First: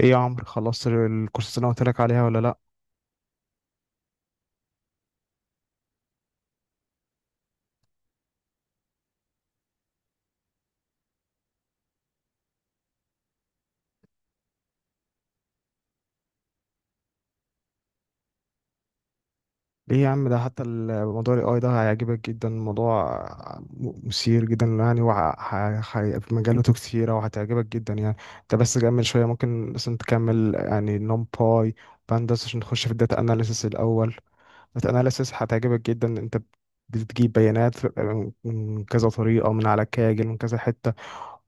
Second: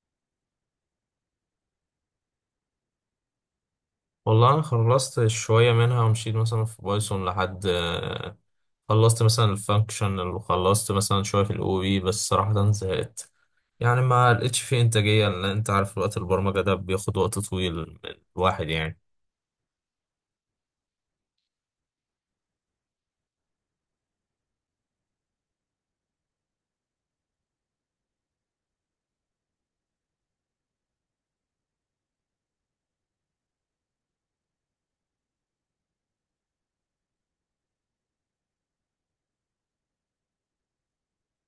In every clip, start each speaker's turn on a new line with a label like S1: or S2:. S1: ايه يا عمرو، خلصت الكورسات اللي انا قلت لك عليها ولا لا؟
S2: والله انا خلصت شويه منها ومشيت مثلا في بايثون لحد، خلصت مثلا الفانكشن وخلصت مثلا شويه في الاو بي. بس صراحه زهقت يعني ما لقيتش فيه انتاجيه، لان انت عارف وقت البرمجه ده بياخد وقت طويل من الواحد يعني.
S1: ليه يا عم، ده حتى الموضوع الاي اي ده هيعجبك جدا. الموضوع مثير جدا يعني، وفي مجالاته كتيره وهتعجبك جدا يعني. انت بس كمل شويه، ممكن مثلا تكمل يعني نمباي بانداس عشان تخش في الداتا اناليسيس الاول. الداتا اناليسيس هتعجبك جدا انت. بتجيب بيانات من كذا طريقه، من على كاجل، من كذا حته،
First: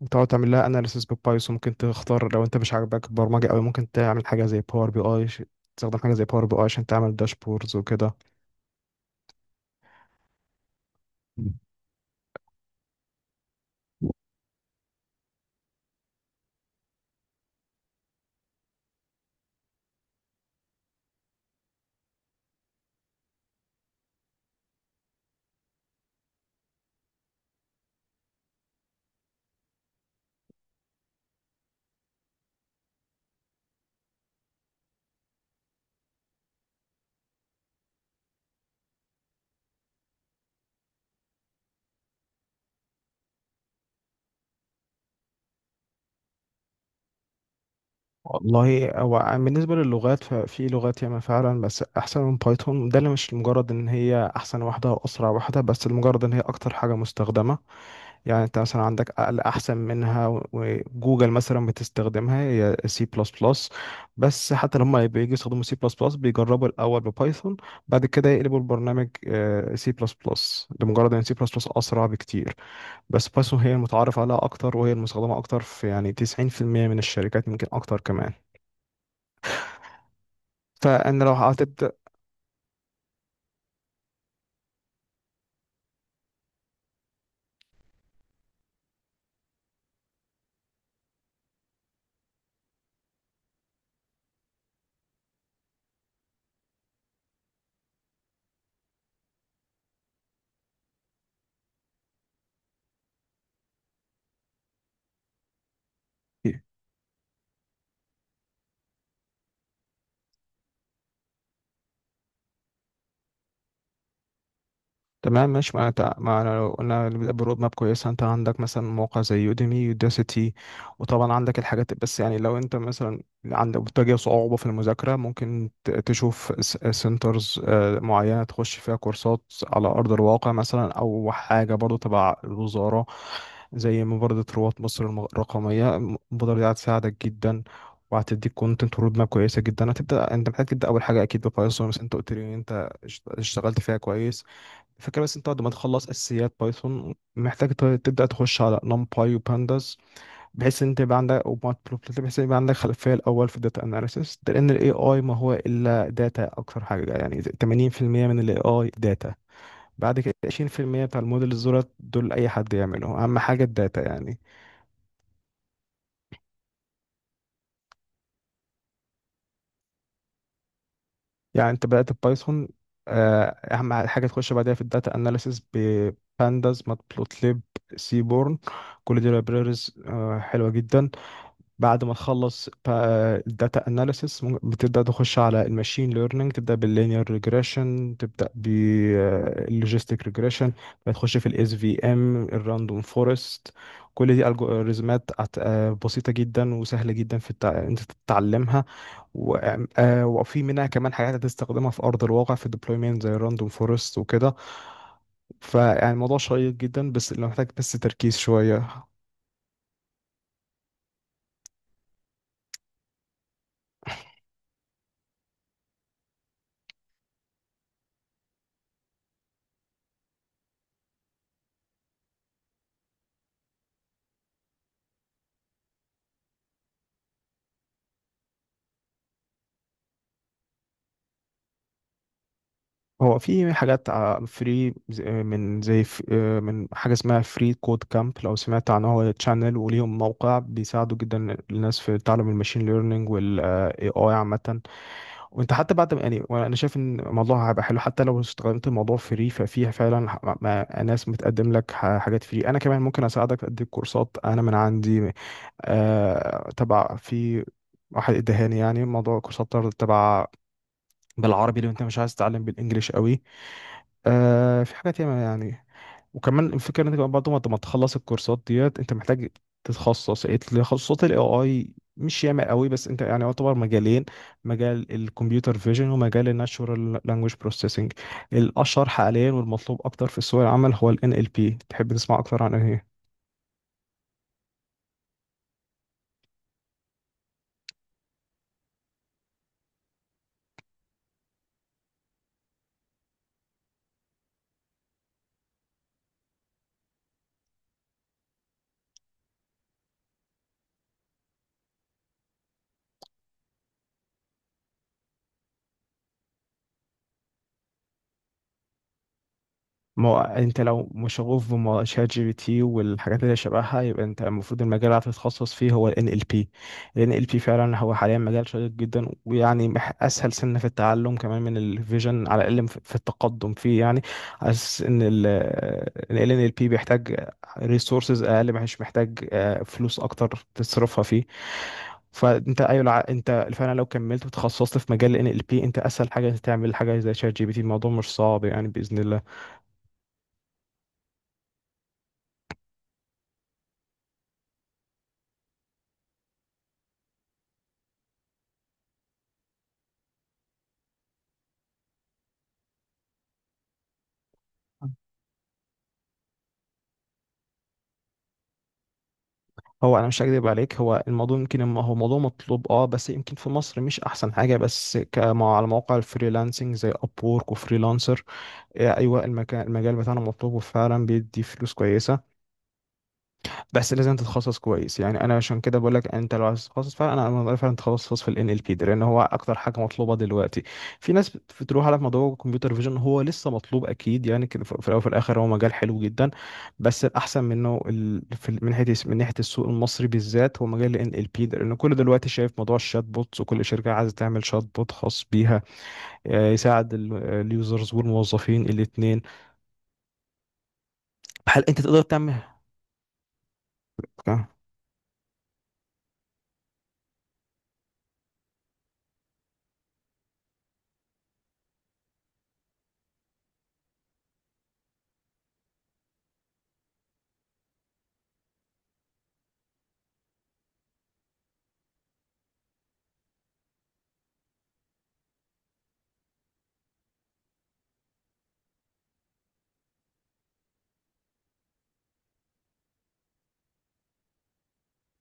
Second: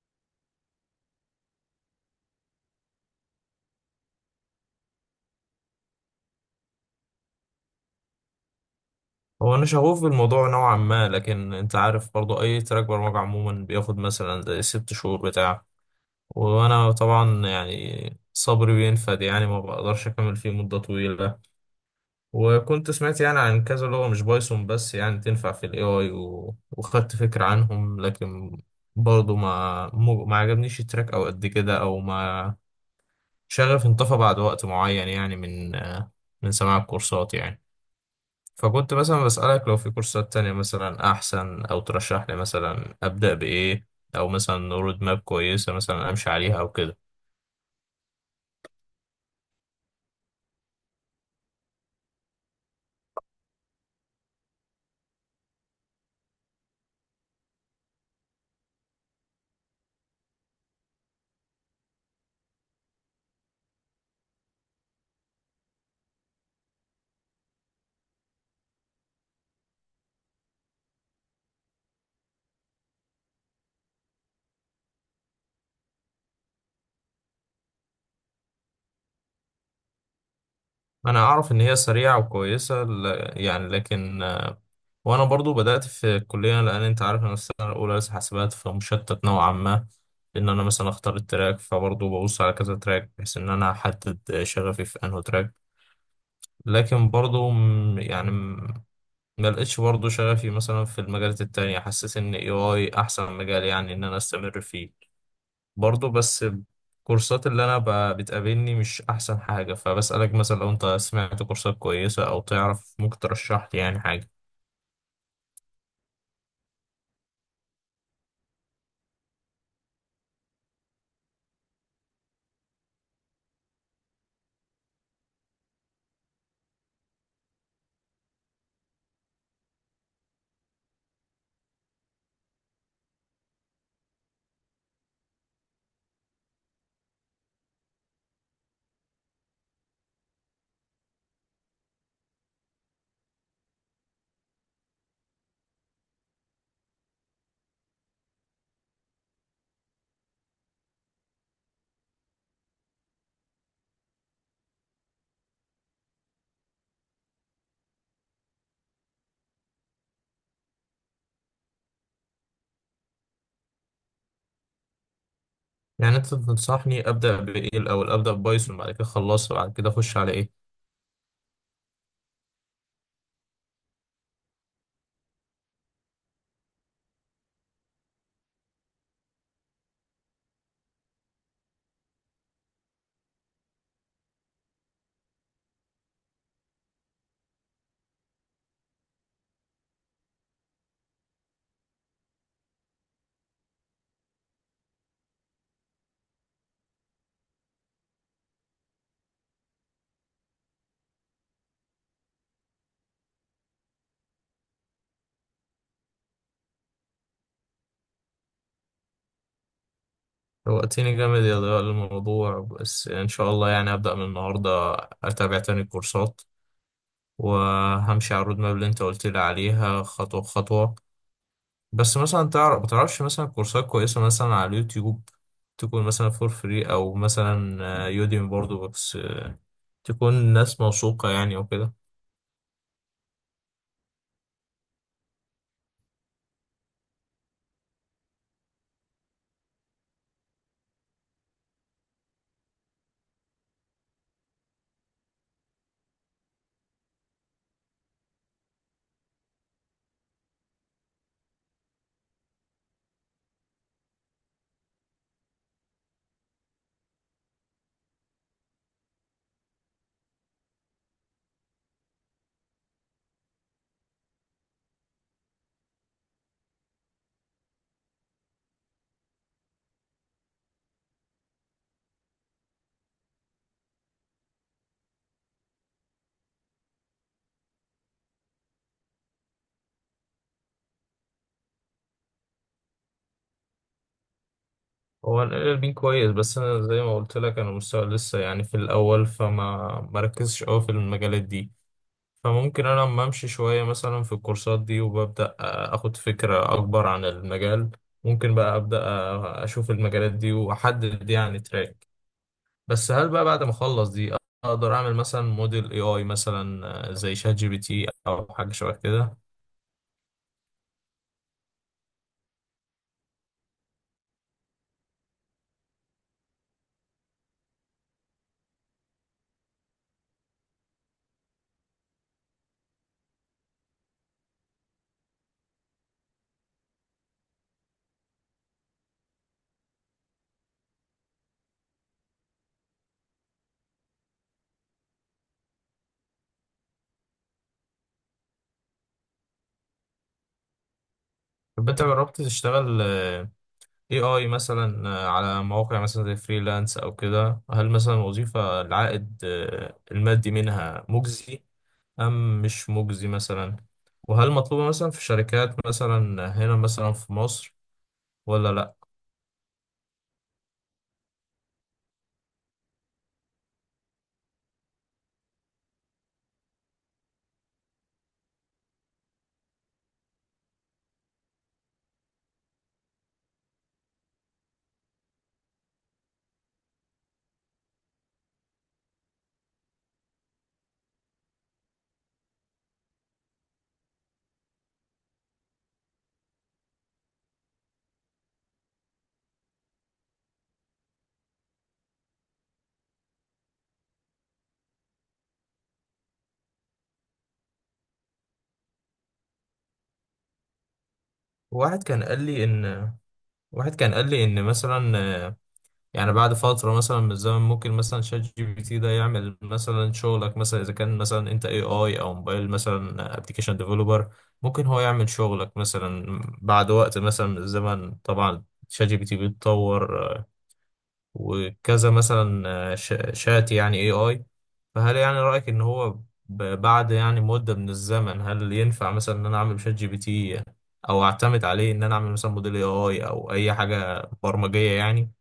S1: وتقعد تعمل لها اناليسيس بالبايثون. ممكن تختار لو انت مش عاجبك البرمجه قوي، ممكن تعمل حاجه زي باور بي اي. تستخدم حاجه زي باور بي اي عشان تعمل داشبوردز وكده.
S2: هو انا شغوف بالموضوع نوعا ما، لكن انت عارف برضو اي تراك برمجه عموما بياخد مثلا زي 6 شهور بتاع. وانا طبعا يعني صبري بينفد، يعني ما بقدرش اكمل فيه مده طويله. وكنت سمعت يعني عن كذا لغة مش بايثون، بس يعني تنفع في الاي اي، وخدت فكرة عنهم، لكن برضه ما عجبنيش التراك او قد كده، او ما شغف انطفى بعد وقت معين يعني من سماع الكورسات يعني. فكنت مثلا بسألك لو في كورسات تانية مثلا أحسن، أو ترشح لي مثلا أبدأ بإيه، أو مثلا رود ماب كويسة مثلا أمشي عليها أو كده.
S1: والله، هو بالنسبه للغات ففي لغات ياما فعلا بس احسن من بايثون، ده اللي مش لمجرد ان هي احسن واحده او اسرع واحده، بس لمجرد ان هي اكتر حاجه مستخدمه. يعني انت مثلا عندك اقل احسن منها، وجوجل مثلا بتستخدمها هي سي بلس بلس. بس حتى لما بييجوا يستخدموا سي بلس بلس بيجربوا الاول ببايثون، بعد كده يقلبوا البرنامج سي بلس بلس، لمجرد ان سي بلس بلس اسرع بكتير. بس بايثون هي المتعارف عليها اكتر، وهي المستخدمه اكتر في يعني 90% من الشركات، يمكن اكتر كمان.
S2: أنا
S1: فانا لو
S2: أعرف إن هي
S1: هتبدا.
S2: سريعة وكويسة يعني لكن. وانا برضو بدات في الكليه، لان انت عارف انا السنه الاولى لسه حاسبات، فمشتت نوعا ما ان انا مثلا اختار التراك، فبرضو ببص على كذا تراك بحيث ان انا احدد شغفي في انه تراك. لكن برضو ما لقيتش برضو شغفي مثلا في المجالات التانية، حسيت ان اي اي احسن مجال يعني ان انا استمر فيه برضو، بس الكورسات اللي انا بتقابلني مش احسن حاجه، فبسالك مثلا لو انت سمعت كورسات كويسه او تعرف ممكن ترشح لي يعني حاجه.
S1: تمام ماشي. ما أنا لو قلنا اللي بيبقى برود ماب كويسة، أنت عندك مثلا موقع زي يوديمي، يوداسيتي، وطبعا عندك الحاجات. بس يعني لو أنت مثلا عندك بتواجه صعوبة في المذاكرة، ممكن تشوف سنترز معينة تخش فيها كورسات على أرض الواقع مثلا، أو حاجة برضو تبع الوزارة، زي مبادرة رواد مصر الرقمية. المبادرة دي هتساعدك جدا، وهتديك كونتنت ورود ماب كويسة جدا. هتبدأ أنت محتاج تبدأ أول حاجة أكيد ببايثون، بس أنت قلت لي إن أنت اشتغلت فيها كويس. الفكرة بس انت بعد ما تخلص اساسيات بايثون محتاج تبدا تخش على نمباي وبانداس، بحيث ان انت يبقى عندك وماتبلوبلت، بحيث ان يبقى عندك خلفيه الاول في الداتا اناليسيس ده، لان الاي اي ما هو الا داتا. اكتر حاجه يعني 80% من الاي اي داتا، بعد كده 20% بتاع الموديل دولت، دول اي حد يعمله، اهم حاجه الداتا يعني.
S2: يعني انت تنصحني ابدا بايه؟ الاول ابدا ببايثون، بعد كده خلصها بعد كده اخش على ايه؟
S1: يعني انت بدات بايثون، اهم حاجه تخش بعدها في الداتا اناليسيس: بانداس، ماتبلوتليب، سيبورن، كل دي لايبريريز حلوه جدا. بعد ما تخلص الداتا اناليسيس بتبدا تخش على الماشين ليرنينج، تبدا باللينير ريجريشن، تبدا باللوجيستيك ريجريشن، بتخش في الاس في ام، الراندوم فورست، كل دي الجوريزمات بسيطه جدا وسهله جدا في انت تتعلمها. وفي منها كمان حاجات هتستخدمها في ارض الواقع في الديبلويمنت زي الراندوم فورست وكده. فيعني الموضوع شيق جدا، بس لو محتاج بس تركيز شويه.
S2: وقتني جامد يا ضياء الموضوع، بس ان شاء الله يعني ابدا من النهارده اتابع تاني الكورسات، وهمشي على الرود ماب اللي انت قلت لي عليها خطوه بخطوه. بس مثلا تعرف ما تعرفش مثلا كورسات كويسه مثلا على اليوتيوب، تكون مثلا فور فري او مثلا يوديمي برضو، بس تكون ناس موثوقه يعني وكده.
S1: هو في حاجات فري، من زي من حاجة اسمها فري كود كامب، لو سمعت عنه، هو تشانل وليهم موقع، بيساعدوا جدا الناس في تعلم الماشين ليرنينج والاي اي عامة. وانت حتى بعد يعني انا شايف ان الموضوع هيبقى حلو حتى لو استخدمت الموضوع فري، ففيها فعلا ناس بتقدم لك حاجات فري. انا كمان ممكن اساعدك، اديك كورسات انا من عندي. تبع في واحد ادهاني، يعني موضوع كورسات تبع بالعربي لو انت مش عايز تتعلم بالانجليش قوي. آه في حاجات ياما يعني. وكمان الفكره ان انت كمان بعد ما تخلص الكورسات ديت انت محتاج تتخصص. إيه، تخصصات الاي اي مش ياما قوي، بس انت يعني يعتبر مجالين: مجال الكمبيوتر فيجن، ومجال الناتشورال لانجويج بروسيسنج. الاشهر حاليا والمطلوب اكتر في سوق العمل هو ال NLP. تحب تسمع اكتر عن ايه؟
S2: هو الاربين كويس، بس انا زي ما قلت لك انا مستوى لسه يعني في الاول، فما مركزش قوي في المجالات دي، فممكن انا لما امشي شويه مثلا في الكورسات دي وببدا اخد فكره اكبر عن المجال، ممكن بقى ابدا اشوف المجالات دي واحدد يعني تراك. بس هل بقى بعد ما اخلص دي اقدر اعمل مثلا موديل اي اي مثلا زي شات جي بي تي او حاجه شبه كده؟
S1: ما هو انت لو مشغوف بشات جي بي تي والحاجات اللي شبهها، يبقى انت المفروض المجال اللي هتتخصص فيه هو ال NLP. ال NLP فعلا هو حاليا مجال شيق جدا، ويعني اسهل سنة في التعلم كمان من الفيجن، على الاقل في التقدم فيه يعني. حاسس ان ال NLP بيحتاج ريسورسز اقل، مش محتاج فلوس اكتر تصرفها فيه. فانت ايوه، انت فعلا لو كملت وتخصصت في مجال ال NLP انت اسهل حاجة تعمل حاجة زي شات جي بي تي، الموضوع مش صعب يعني بإذن الله.
S2: يبقى انت جربت تشتغل اي اي مثلا، على مواقع مثلا زي فريلانس او كده؟ هل مثلا الوظيفة العائد المادي منها مجزي ام مش مجزي مثلا؟ وهل مطلوبة مثلا في شركات مثلا هنا مثلا في مصر ولا لا؟
S1: هو انا مش هكذب عليك، هو الموضوع يمكن هو موضوع مطلوب اه، بس يمكن في مصر مش احسن حاجه، بس كما على مواقع الفريلانسنج زي ابورك وفريلانسر. ايوه، المكان، المجال بتاعنا مطلوب وفعلا بيدي فلوس كويسه. بس لازم تتخصص كويس، يعني انا عشان كده بقول لك انت لو عايز تتخصص فعلا، أنا فعلا تخصص في الان ال بي ده لان هو اكتر حاجه مطلوبه دلوقتي. في ناس بتروح على موضوع الكمبيوتر فيجن. هو لسه مطلوب اكيد يعني كده، في الاول وفي الاخر هو مجال حلو جدا، بس الاحسن منه من ناحيه، السوق المصري بالذات، هو مجال الان ال بي ده، لان كل دلوقتي شايف موضوع الشات بوتس، وكل شركه عايزه تعمل شات بوت خاص بيها. يساعد اليوزرز والموظفين الاثنين. هل انت
S2: واحد
S1: تقدر
S2: كان قال
S1: تعمل؟
S2: لي ان واحد كان قال لي ان مثلا، يعني بعد فترة مثلا من الزمن ممكن مثلا شات جي بي تي ده يعمل مثلا شغلك، مثلا إذا كان مثلا أنت اي اي أو موبايل مثلا ابلكيشن ديفلوبر. ممكن هو يعمل شغلك مثلا بعد وقت مثلا من الزمن. طبعا شات جي بي تي بيتطور، وكذا مثلا، شات يعني اي اي. فهل يعني رأيك إن هو بعد يعني مدة من الزمن هل ينفع مثلا إن أنا أعمل شات جي بي تي، أو أعتمد عليه إن أنا أعمل مثلا موديل اي اي أو أي حاجة برمجية يعني؟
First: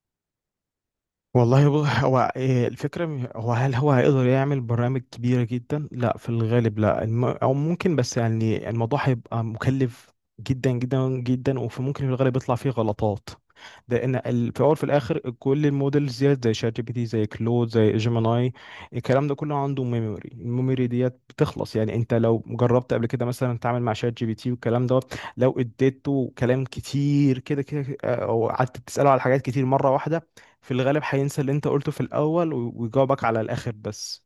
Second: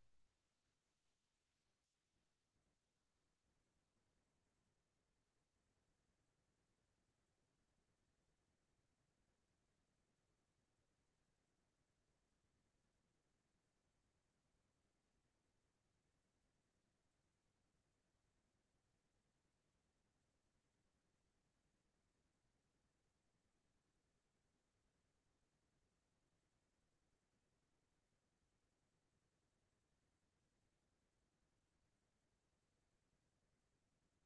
S1: والله هو إيه الفكرة؟ هو هل هو هيقدر يعمل برامج كبيرة جدا؟ لا في الغالب لا، أو ممكن، بس يعني الموضوع هيبقى مكلف جدا جدا جدا، وممكن في الغالب يطلع فيه غلطات. لأن في الأول وفي الآخر كل المودلز ديت زي شات جي بي تي، زي كلود، زي جيميناي، الكلام ده كله عنده ميموري. الميموري ديت بتخلص، يعني أنت لو جربت قبل كده مثلا تعمل مع شات جي بي تي والكلام ده، لو اديته كلام كتير كده كده أو قعدت تسأله على حاجات كتير مرة واحدة، في الغالب هينسى اللي انت قلته في الاول، ويجاوبك على الاخر بس.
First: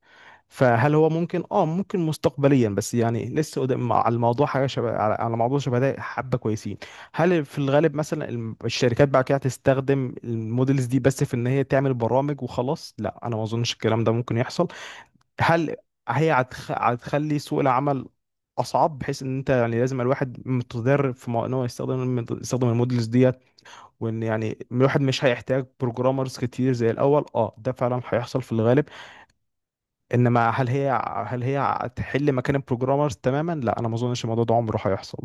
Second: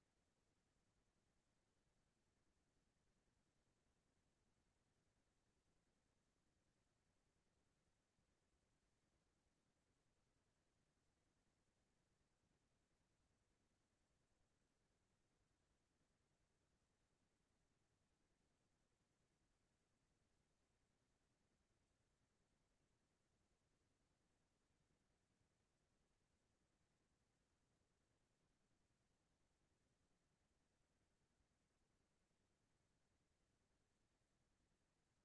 S1: فهل هو ممكن؟ اه ممكن مستقبليا، بس يعني لسه قدام على الموضوع. حاجه شبه، على موضوع شبه ده حبه كويسين. هل في الغالب مثلا الشركات بعد كده هتستخدم المودلز دي بس في ان هي تعمل برامج وخلاص؟ لا، انا ما اظنش الكلام ده ممكن يحصل. هل هتخلي سوق العمل اصعب، بحيث ان انت يعني لازم الواحد متدرب في ان هو يستخدم يستخدم المودلز دي، وان يعني الواحد مش هيحتاج بروجرامرز كتير زي الاول؟ اه ده فعلا هيحصل في الغالب. انما هل هي هتحل مكان البروجرامرز تماما؟ لا انا ما اظنش الموضوع ده عمره هيحصل.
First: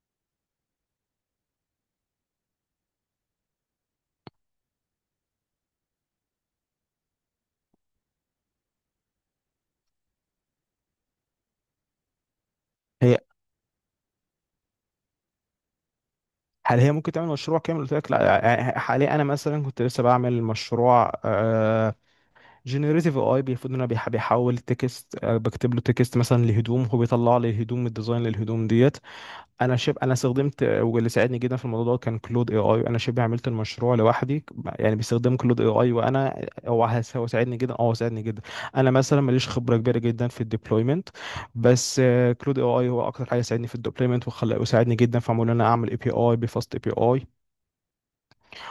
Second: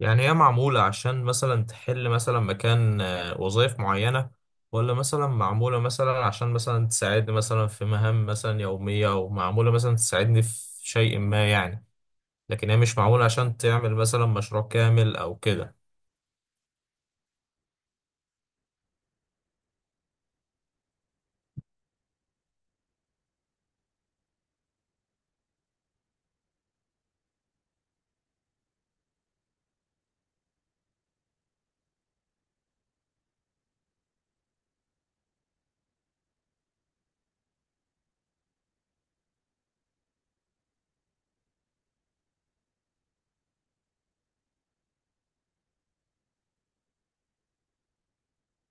S2: يعني هي معمولة عشان مثلا تحل مثلا مكان وظائف معينة، ولا مثلا معمولة مثلا عشان مثلا تساعدني مثلا في مهام مثلا يومية، أو معمولة مثلا تساعدني في شيء ما يعني؟ لكن هي مش
S1: هي
S2: معمولة عشان تعمل مثلا مشروع كامل أو كده.
S1: هل هي ممكن تعمل مشروع كامل؟ قلت لك لا. يعني حاليا انا مثلا كنت لسه بعمل مشروع جنريتيف اي، المفروض ان انا بيحول تكست، بكتب له تكست مثلا لهدوم، هو بيطلع لي الهدوم، الديزاين للهدوم ديت. انا استخدمت، واللي ساعدني جدا في الموضوع ده كان كلود اي اي. انا شبه عملت المشروع لوحدي يعني، باستخدام كلود اي اي. وانا هو هو ساعدني جدا. اه هو ساعدني جدا. انا مثلا ماليش خبره كبيره جدا في الديبلويمنت، بس كلود اي اي هو اكتر حاجه ساعدني في الديبلويمنت، وخلى وساعدني جدا في ان انا اعمل اي بي اي بفاست اي بي اي،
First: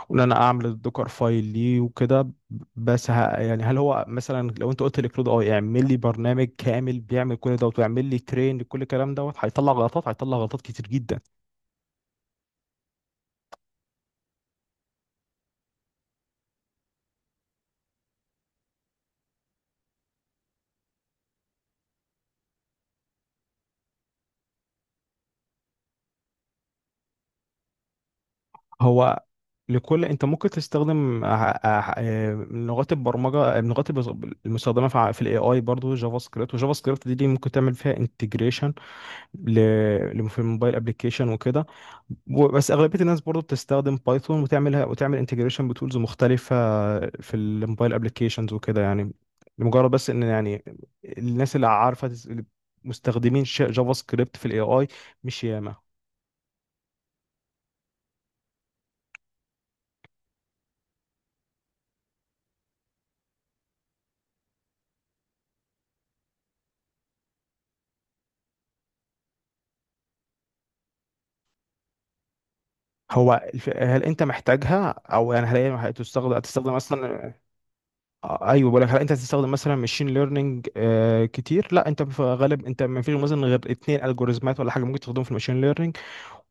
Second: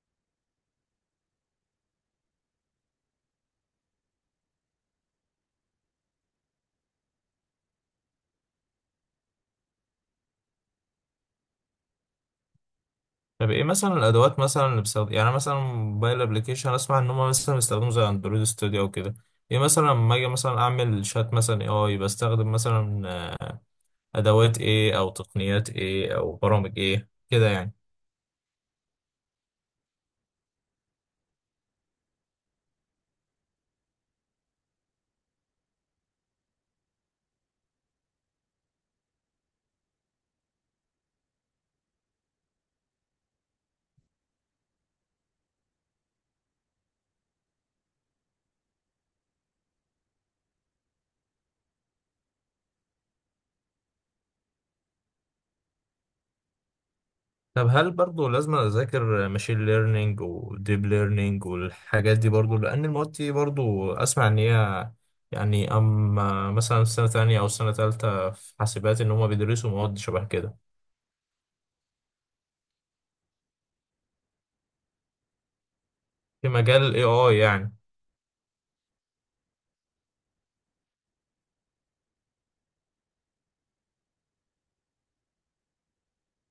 S1: وان انا اعمل الدوكر فايل ليه وكده. بس ه... يعني هل هو مثلا لو انت قلت لكلود اي اعمل لي برنامج كامل بيعمل كل دوت ويعمل لي ترين لكل الكلام دوت، هيطلع غلطات، هيطلع غلطات كتير جدا.
S2: طب إيه مثلا الأدوات مثلا اللي بستخدم يعني؟ مثلا موبايل أبلكيشن أسمع إن هما مثلا بيستخدموا زي أندرويد ستوديو أو كده. إيه مثلا لما أجي مثلا أعمل شات مثلا إيه آي بستخدم مثلا، آه، أدوات إيه أو تقنيات إيه أو برامج إيه كده يعني؟
S1: هو انت ممكن تستخدم لغات البرمجه. لغات المستخدمه في في الاي اي برضه جافا سكريبت. وجافا سكريبت دي، ممكن تعمل فيها انتجريشن في الموبايل ابلكيشن وكده، بس اغلبيه الناس برضه بتستخدم بايثون وتعملها وتعمل انتجريشن بتولز مختلفه في الموبايل ابلكيشنز وكده يعني. لمجرد بس ان يعني الناس اللي عارفه اللي مستخدمين جافا سكريبت في الاي اي مش ياما.
S2: طب هل برضه لازم اذاكر ماشين ليرنينج وديب ليرنينج والحاجات دي برضه، لان المواد دي برضه اسمع ان هي يعني اما مثلا في سنه تانية او سنه تالتة في حاسبات ان هم بيدرسوا مواد شبه كده؟
S1: هل انت محتاجها؟ او يعني هل هي
S2: في
S1: هتستخدم
S2: مجال الاي
S1: مثلا؟
S2: اي يعني.
S1: ايوه، بقول لك، هل انت هتستخدم مثلا ماشين ليرنينج كتير؟ لا، انت في غالب انت ما فيش مثلا غير اتنين الجوريزمات ولا حاجه ممكن تستخدمهم في الماشين ليرنينج،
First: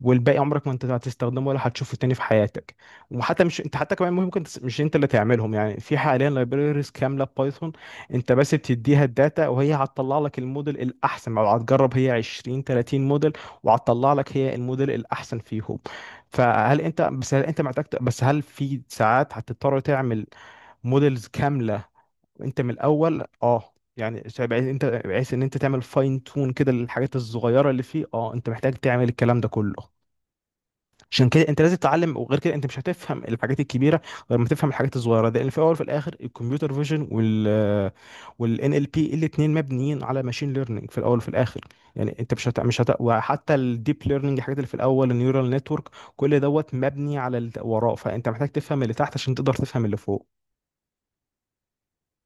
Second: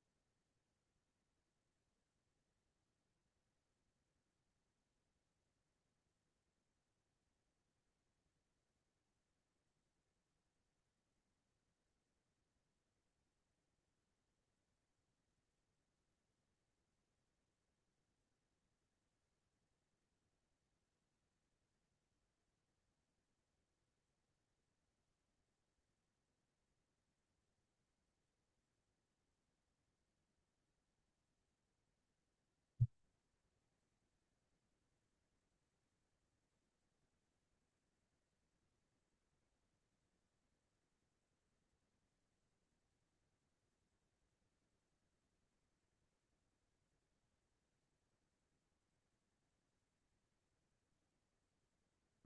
S1: والباقي عمرك ما انت هتستخدمه ولا هتشوفه تاني في حياتك. وحتى مش انت حتى كمان ممكن مش انت اللي تعملهم، يعني في حاليا لايبريز كامله بايثون، انت بس بتديها الداتا وهي هتطلع لك الموديل الاحسن، او هتجرب هي 20 30 موديل، وهتطلع لك هي الموديل الاحسن فيهم. فهل انت بس، هل انت محتاج بس هل في ساعات هتضطر تعمل موديلز كامله انت من الاول؟ اه يعني بحيث انت بحيث ان انت تعمل فاين تون كده للحاجات الصغيره اللي فيه، اه انت محتاج تعمل الكلام ده كله. عشان كده انت لازم تتعلم، وغير كده انت مش هتفهم الحاجات الكبيره غير ما تفهم الحاجات الصغيره ده، لان في الاول وفي الاخر الكمبيوتر فيجن والان ال بي الاثنين مبنيين على ماشين ليرنينج في الاول وفي الاخر. يعني انت مش هت... مش هت... وحتى الديب ليرنينج، الحاجات اللي في الاول النيورال نتورك، كل دوت مبني على اللي وراه، فانت محتاج تفهم اللي تحت عشان تقدر تفهم اللي فوق.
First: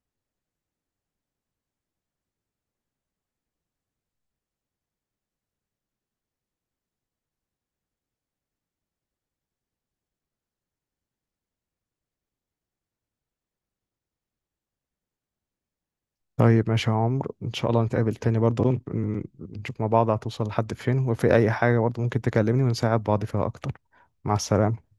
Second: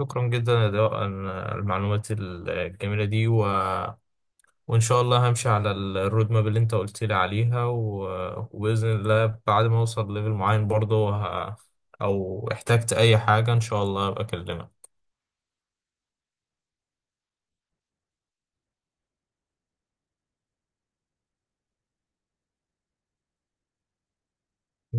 S2: شكرا جدا يا ضياء عن المعلومات الجميله دي، و... وان شاء الله همشي على الرود ماب اللي انت قلت لي عليها، و... وباذن الله بعد ما اوصل ليفل معين برضه، او احتجت اي حاجه ان شاء الله ابقى اكلمك.
S1: طيب ماشي يا عمرو، ان شاء الله نتقابل تاني برضه، نشوف مع بعض هتوصل لحد فين، وفي اي حاجه برضه ممكن تكلمني ونساعد بعض فيها اكتر. مع السلامه.